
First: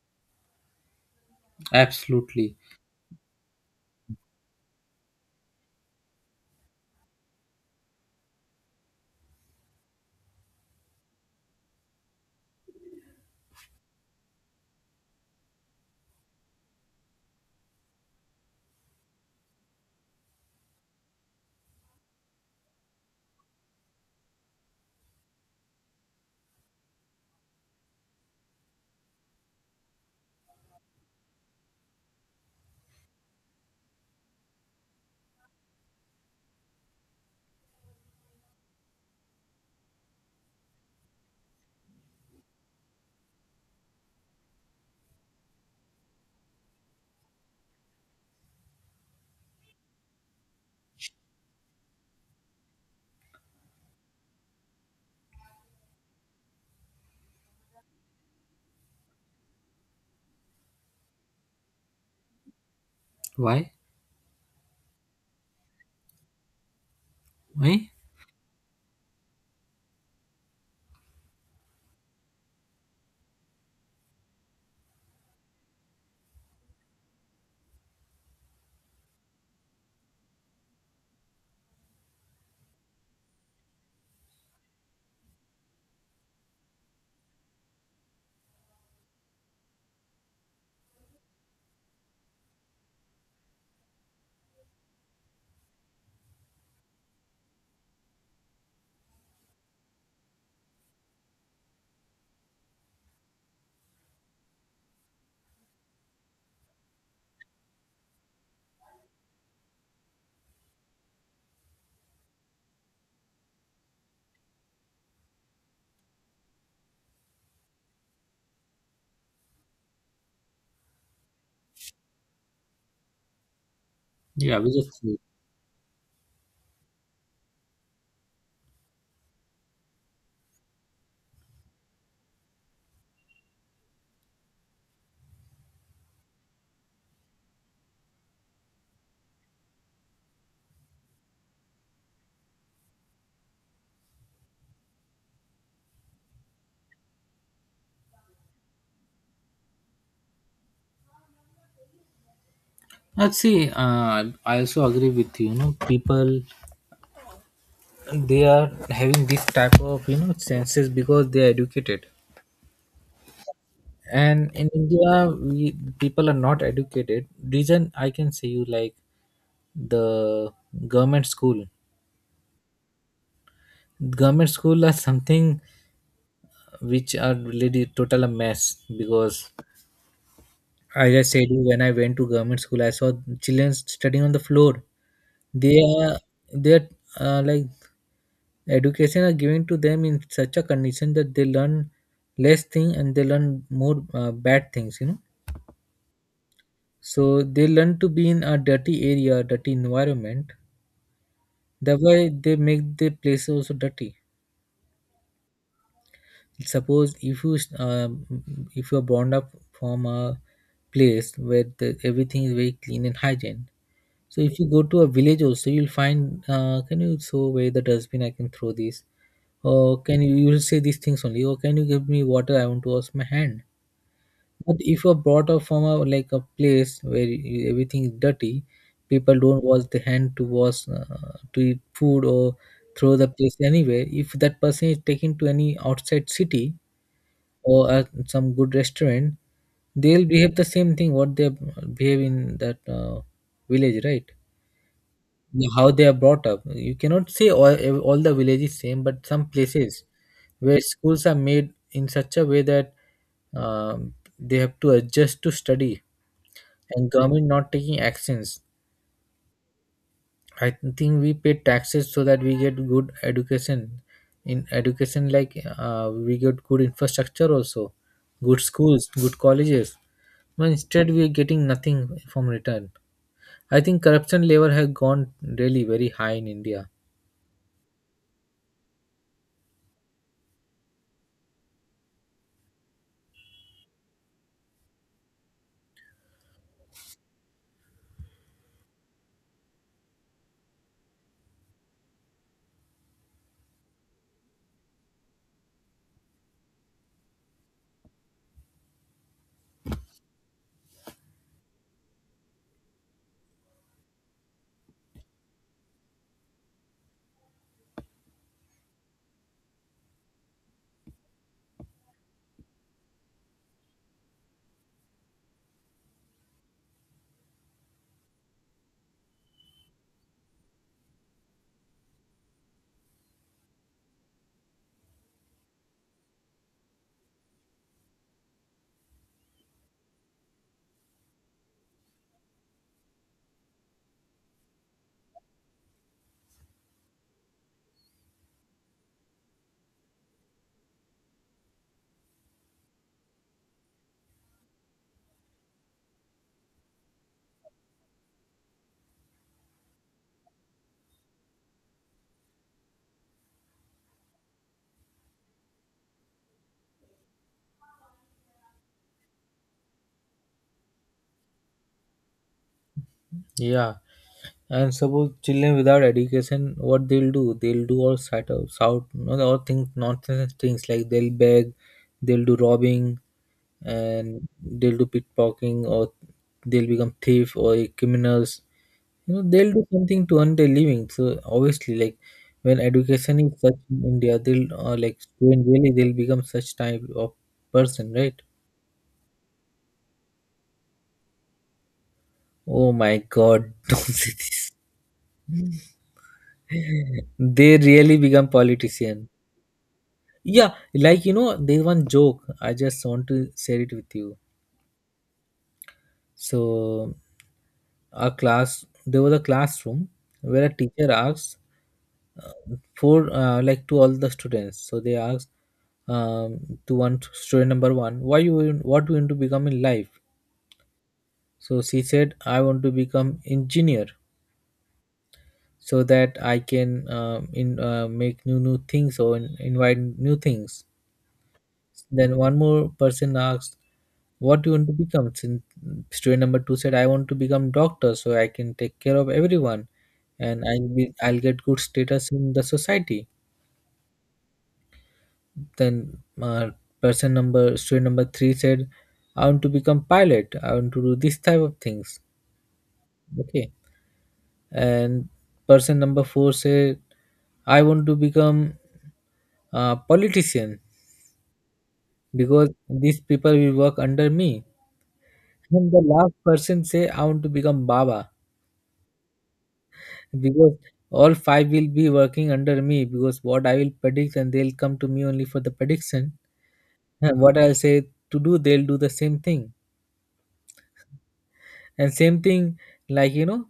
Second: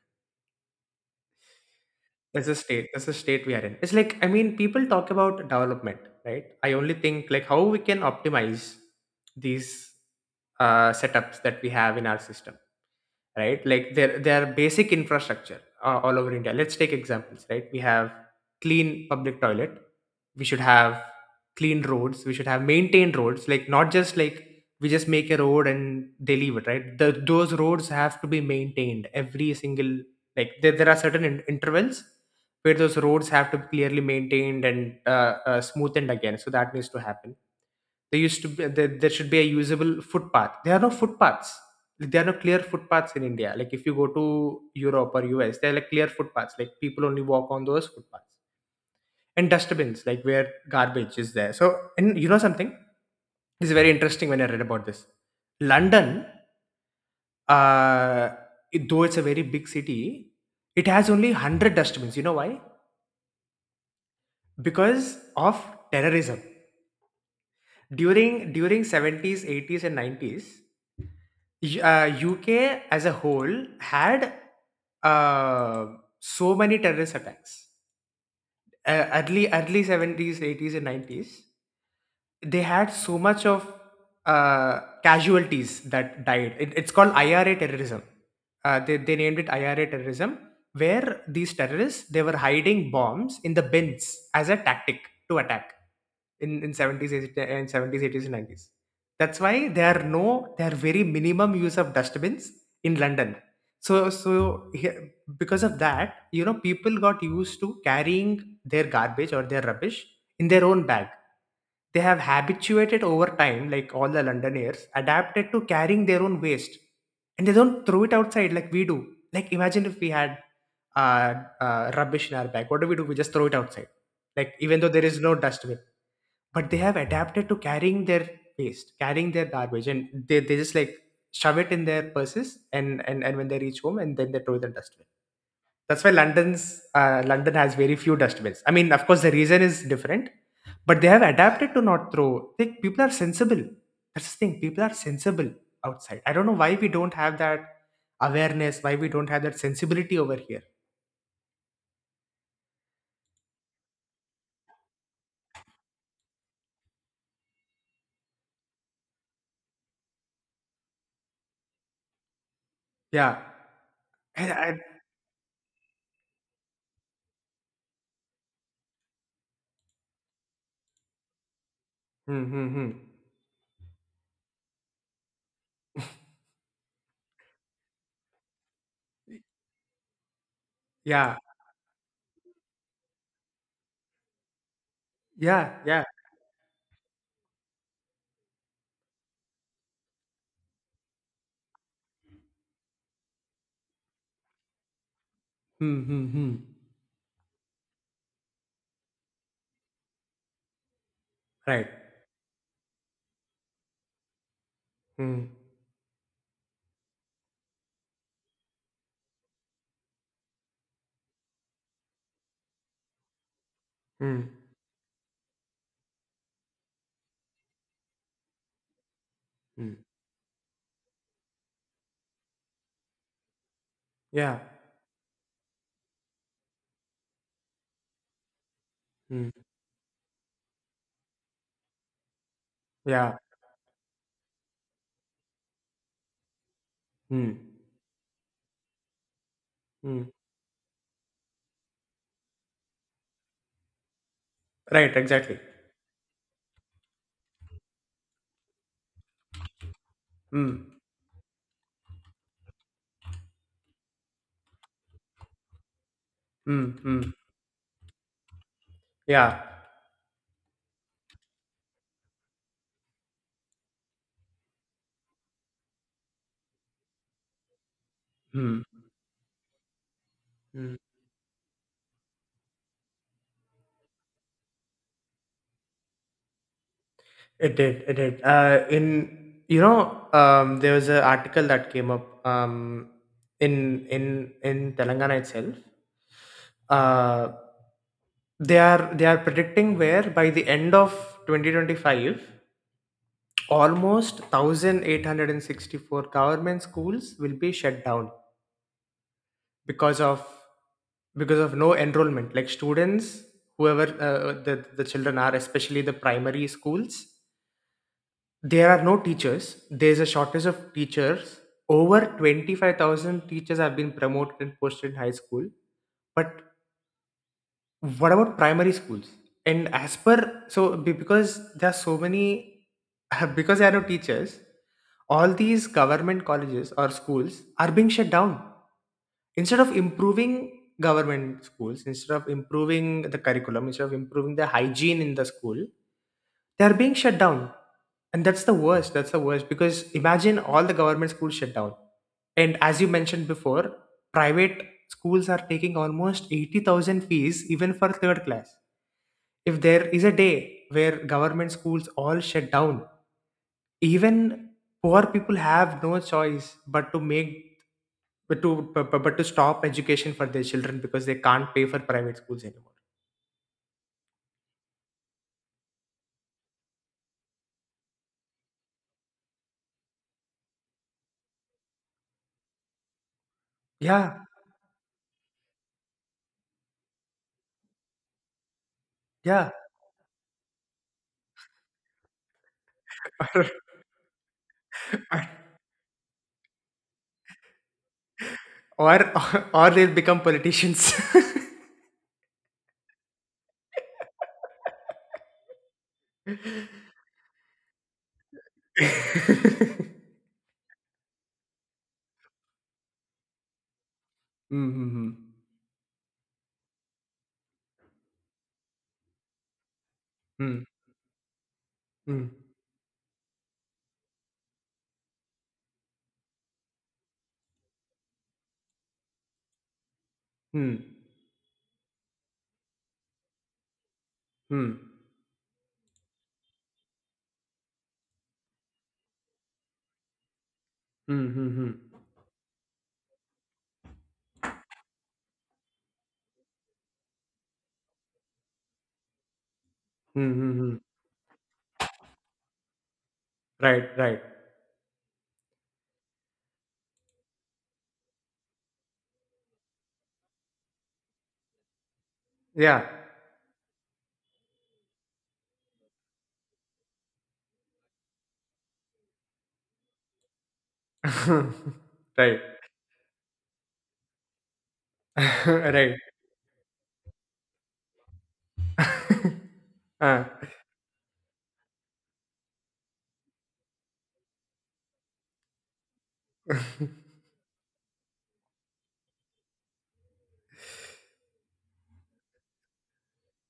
[SPEAKER 2] That's a
[SPEAKER 1] absolutely.
[SPEAKER 2] state. That's the state we are in. It's like, I mean, people talk about development, right? I only think like how we can optimize these setups that we have in our system, right? Like their basic infrastructure all over India. Let's take examples, right? We have clean public toilet. We should have clean roads. We should have maintained roads. Like, not just like we just make a road and they leave it, right? Those roads have to be maintained every single, like, there are certain intervals where those roads have to be clearly maintained and smoothened again. So that needs to happen. There should be a usable footpath. There are no footpaths. Like, there are no clear footpaths in India. Like, if you go to Europe or US, there are like clear footpaths. Like, people only walk on those footpaths and dustbins, like, where garbage is there. So, and you know something, this is very interesting when I read about this. London, uh, though it's a very big city, it has only 100 dustbins. You know why?
[SPEAKER 1] Why?
[SPEAKER 2] Because of terrorism.
[SPEAKER 1] Why?
[SPEAKER 2] During 70s, 80s and 90s, UK as a whole had uh, so many terrorist attacks, early 70s, 80s and 90s. They had so much of casualties that died. It's called IRA terrorism. They named it IRA terrorism, where these terrorists, they were hiding bombs in the bins as a tactic to attack in 70s, 80s, and 90s. That's why there are no there are very minimum use of dustbins in London. So here, because of that, you know, people got used to carrying their garbage or their rubbish in their own bag. They have habituated over time, like all the Londoners adapted to carrying their own waste, and they don't throw it outside like we do. Like, imagine if we had uh, rubbish in our bag. What do? We just throw it outside, like
[SPEAKER 1] Yeah, we
[SPEAKER 2] even though
[SPEAKER 1] just
[SPEAKER 2] there
[SPEAKER 1] see.
[SPEAKER 2] is no dustbin. But they have adapted to carrying their waste, carrying their garbage, and they just like shove it in their purses, and, and when they reach home, and then they throw it in the dustbin. That's why London has very few dustbins. I mean, of course, the reason is different, but they have adapted to not throw. Like, people are sensible. That's the thing. People are sensible outside. I don't know why we don't have that awareness. Why we don't have that sensibility over here.
[SPEAKER 1] Let's see. I also agree with you. You know, people, they are having this type of you know senses because they are educated.
[SPEAKER 2] Yeah. And
[SPEAKER 1] And in
[SPEAKER 2] I,
[SPEAKER 1] India, we people are not educated. Reason I can say you, like, the government school.
[SPEAKER 2] hmm, hmm, hmm.
[SPEAKER 1] Government school are something which are really total a mess because I just
[SPEAKER 2] Yeah.
[SPEAKER 1] said you when I went to government school, I saw children studying on the floor.
[SPEAKER 2] Yeah.
[SPEAKER 1] They
[SPEAKER 2] Yeah.
[SPEAKER 1] are they are like education are given to them in such a condition that they learn less thing and they learn more bad things. You know,
[SPEAKER 2] Hmm, hmm, hmm.
[SPEAKER 1] so they learn to be in a dirty area, dirty environment.
[SPEAKER 2] Right.
[SPEAKER 1] That way, they make the place also dirty.
[SPEAKER 2] Hmm,
[SPEAKER 1] Suppose if you are born up from a place where the, everything is very clean and hygiene. So
[SPEAKER 2] hmm,
[SPEAKER 1] if you go to a village also, you'll find. Can you show where the dustbin I can throw this?
[SPEAKER 2] hmm.
[SPEAKER 1] Or can you, you will say these things only? Or can you give me water? I want to wash my hand.
[SPEAKER 2] Yeah.
[SPEAKER 1] But if you're brought up from a like a place where you, everything is dirty, people
[SPEAKER 2] Hmm.
[SPEAKER 1] don't wash the hand to wash to eat food or throw the
[SPEAKER 2] Yeah.
[SPEAKER 1] place anywhere. If that person is taken to any outside city
[SPEAKER 2] Hmm.
[SPEAKER 1] or some good restaurant,
[SPEAKER 2] Hmm.
[SPEAKER 1] they'll behave the same thing what they behave in that village, right?
[SPEAKER 2] Right. Exactly.
[SPEAKER 1] Yeah, how they are brought up. You cannot say all the villages same, but some places
[SPEAKER 2] Hmm.
[SPEAKER 1] where schools are made in such a way that they have to adjust to study
[SPEAKER 2] Hmm.
[SPEAKER 1] and
[SPEAKER 2] Hmm.
[SPEAKER 1] government not taking actions.
[SPEAKER 2] Yeah.
[SPEAKER 1] I think we pay taxes so that we get good education. In education, like we get good infrastructure also, good
[SPEAKER 2] Hmm.
[SPEAKER 1] schools, good colleges. But
[SPEAKER 2] Hmm.
[SPEAKER 1] instead, we are getting nothing from return. I think corruption level has gone really very high in India.
[SPEAKER 2] It did. It did. There was an article that came up in Telangana itself. Uh, they are predicting where by the end of 2025, almost 1,864 government schools will be shut down, because of because of no enrollment. Like, students, whoever, the children are, especially the primary schools. There are no teachers. There's a shortage of teachers. Over 25,000 teachers have been promoted and posted in high school. But what about primary schools? And as per, so because there are so many, because there are no teachers, all these government colleges or schools are being shut down. Instead of improving government schools, instead of improving the curriculum, instead of improving the hygiene in the school, they are being shut down, and that's the worst, because imagine all the government schools shut down, and as you mentioned before, private schools are taking almost 80,000 fees even for third class. If there is a day where government schools all shut down, even poor people have no choice but to make but to but, but to stop education for their children, because they can't pay for private schools anymore.
[SPEAKER 1] Yeah. And suppose children without education, what they'll do? They'll do all sort of shout, no, all things nonsense things like they'll beg, they'll do robbing,
[SPEAKER 2] Yeah.
[SPEAKER 1] and they'll do pickpocketing, or they'll become thief or criminals. You know,
[SPEAKER 2] Yeah.
[SPEAKER 1] they'll do something to earn their living. So obviously, like when education is such in India, they'll like student really they'll become such type of person, right?
[SPEAKER 2] Or or they'll become politicians.
[SPEAKER 1] Oh my God, don't say this. They really become politician. Yeah, like, you know, there's one joke I just want to share it with you.
[SPEAKER 2] Mm-hmm.
[SPEAKER 1] So, a class there was a classroom where a
[SPEAKER 2] Mm.
[SPEAKER 1] teacher asked
[SPEAKER 2] Mm.
[SPEAKER 1] uh, for like to all the students. So they asked um, to one student number one, why you want- what you want to become in life?
[SPEAKER 2] Mm.
[SPEAKER 1] So she said, I want to become engineer
[SPEAKER 2] Mm.
[SPEAKER 1] so that I can in make new things or invite new things.
[SPEAKER 2] Mm. Mm. Mm. Mm.
[SPEAKER 1] Then one more person asked, "What do you want to become?" Since student number two said, "I want to become doctor, so I can take care of everyone,
[SPEAKER 2] Mm.
[SPEAKER 1] and
[SPEAKER 2] Mm.
[SPEAKER 1] I'll get good status in the society."
[SPEAKER 2] Right, right.
[SPEAKER 1] Then person number student number three said, "I want to become pilot. I want to do this type of things."
[SPEAKER 2] Yeah.
[SPEAKER 1] Okay, and person number four said, "I want to become a politician
[SPEAKER 2] Right.
[SPEAKER 1] because these people will work under me." And the
[SPEAKER 2] Right.
[SPEAKER 1] last person say I want to become Baba
[SPEAKER 2] Uh,
[SPEAKER 1] because all five will be working under me because what I will predict and they'll come to me only for the prediction. And what I'll say to do, they'll do the same thing. And same thing, like, you know,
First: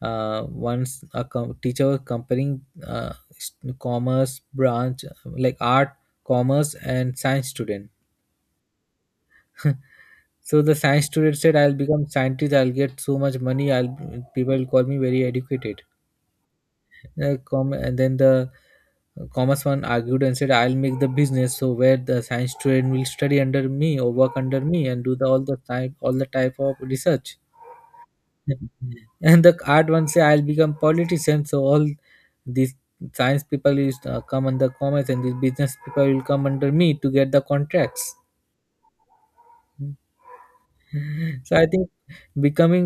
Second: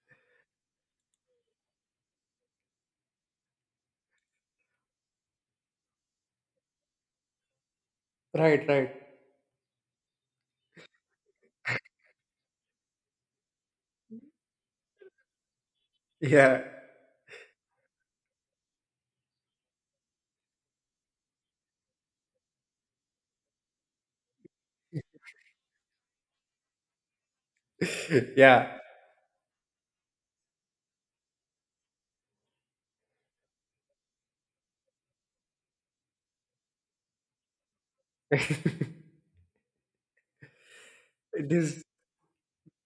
[SPEAKER 1] once a teacher was comparing commerce branch like art, commerce, and science student.
[SPEAKER 2] right, right.
[SPEAKER 1] So the science student said, "I'll become scientist. I'll get so much money. I'll people will call me very educated."
[SPEAKER 2] Yeah.
[SPEAKER 1] And then the commerce one argued and said I'll make the business so where the science student will study under me or work under me and do the all the type of research.
[SPEAKER 2] Yeah.
[SPEAKER 1] And the art one say I'll become politician so all these science people is come under commerce and these business people will come under me to get the contracts. So I
[SPEAKER 2] This.
[SPEAKER 1] think becoming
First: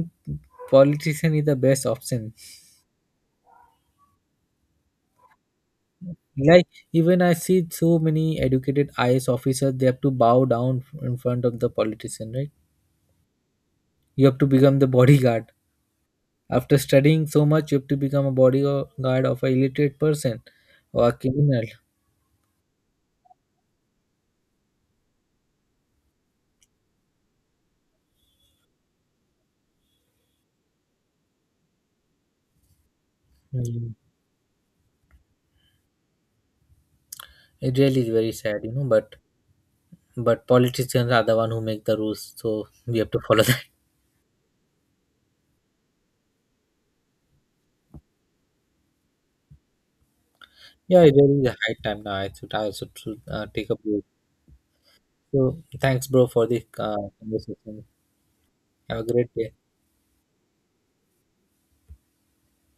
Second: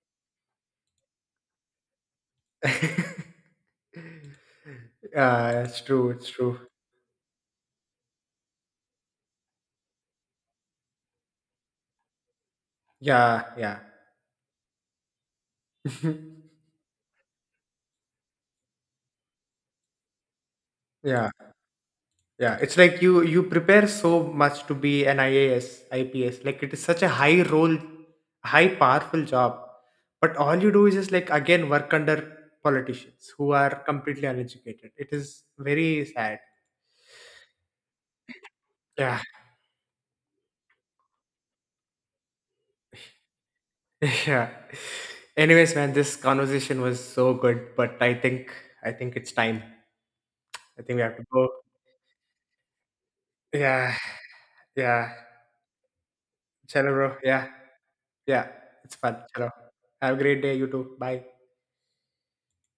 [SPEAKER 1] politician is the best option.
[SPEAKER 2] Yeah, it's true, it's true.
[SPEAKER 1] Like, even I see so many educated IAS officers, they have to bow down in front of the politician, right?
[SPEAKER 2] Yeah, yeah.
[SPEAKER 1] You have to become the bodyguard. After studying so much, you have to become a bodyguard of a illiterate person or a
[SPEAKER 2] Yeah.
[SPEAKER 1] criminal.
[SPEAKER 2] Yeah, it's like you prepare so much to be an IAS, IPS. Like, it is such a high role, high powerful job. But all you do is just like again work under politicians who are
[SPEAKER 1] Mm.
[SPEAKER 2] completely uneducated. It is very sad.
[SPEAKER 1] It really is very sad, you know.
[SPEAKER 2] Yeah.
[SPEAKER 1] But politicians are the one who make the rules, so we have to follow that.
[SPEAKER 2] Yeah. Anyways, man, this conversation was so good, but I think, I think it's time. I think we
[SPEAKER 1] Yeah, it
[SPEAKER 2] have to
[SPEAKER 1] really is
[SPEAKER 2] go.
[SPEAKER 1] a high time now. I should take a
[SPEAKER 2] Yeah.
[SPEAKER 1] break.
[SPEAKER 2] Yeah.
[SPEAKER 1] So thanks, bro, for the
[SPEAKER 2] Chalo, bro. Yeah.
[SPEAKER 1] conversation.
[SPEAKER 2] Yeah. It's
[SPEAKER 1] Have a
[SPEAKER 2] fun.
[SPEAKER 1] great
[SPEAKER 2] Chalo.
[SPEAKER 1] day.
[SPEAKER 2] Have a great day, you too. Bye.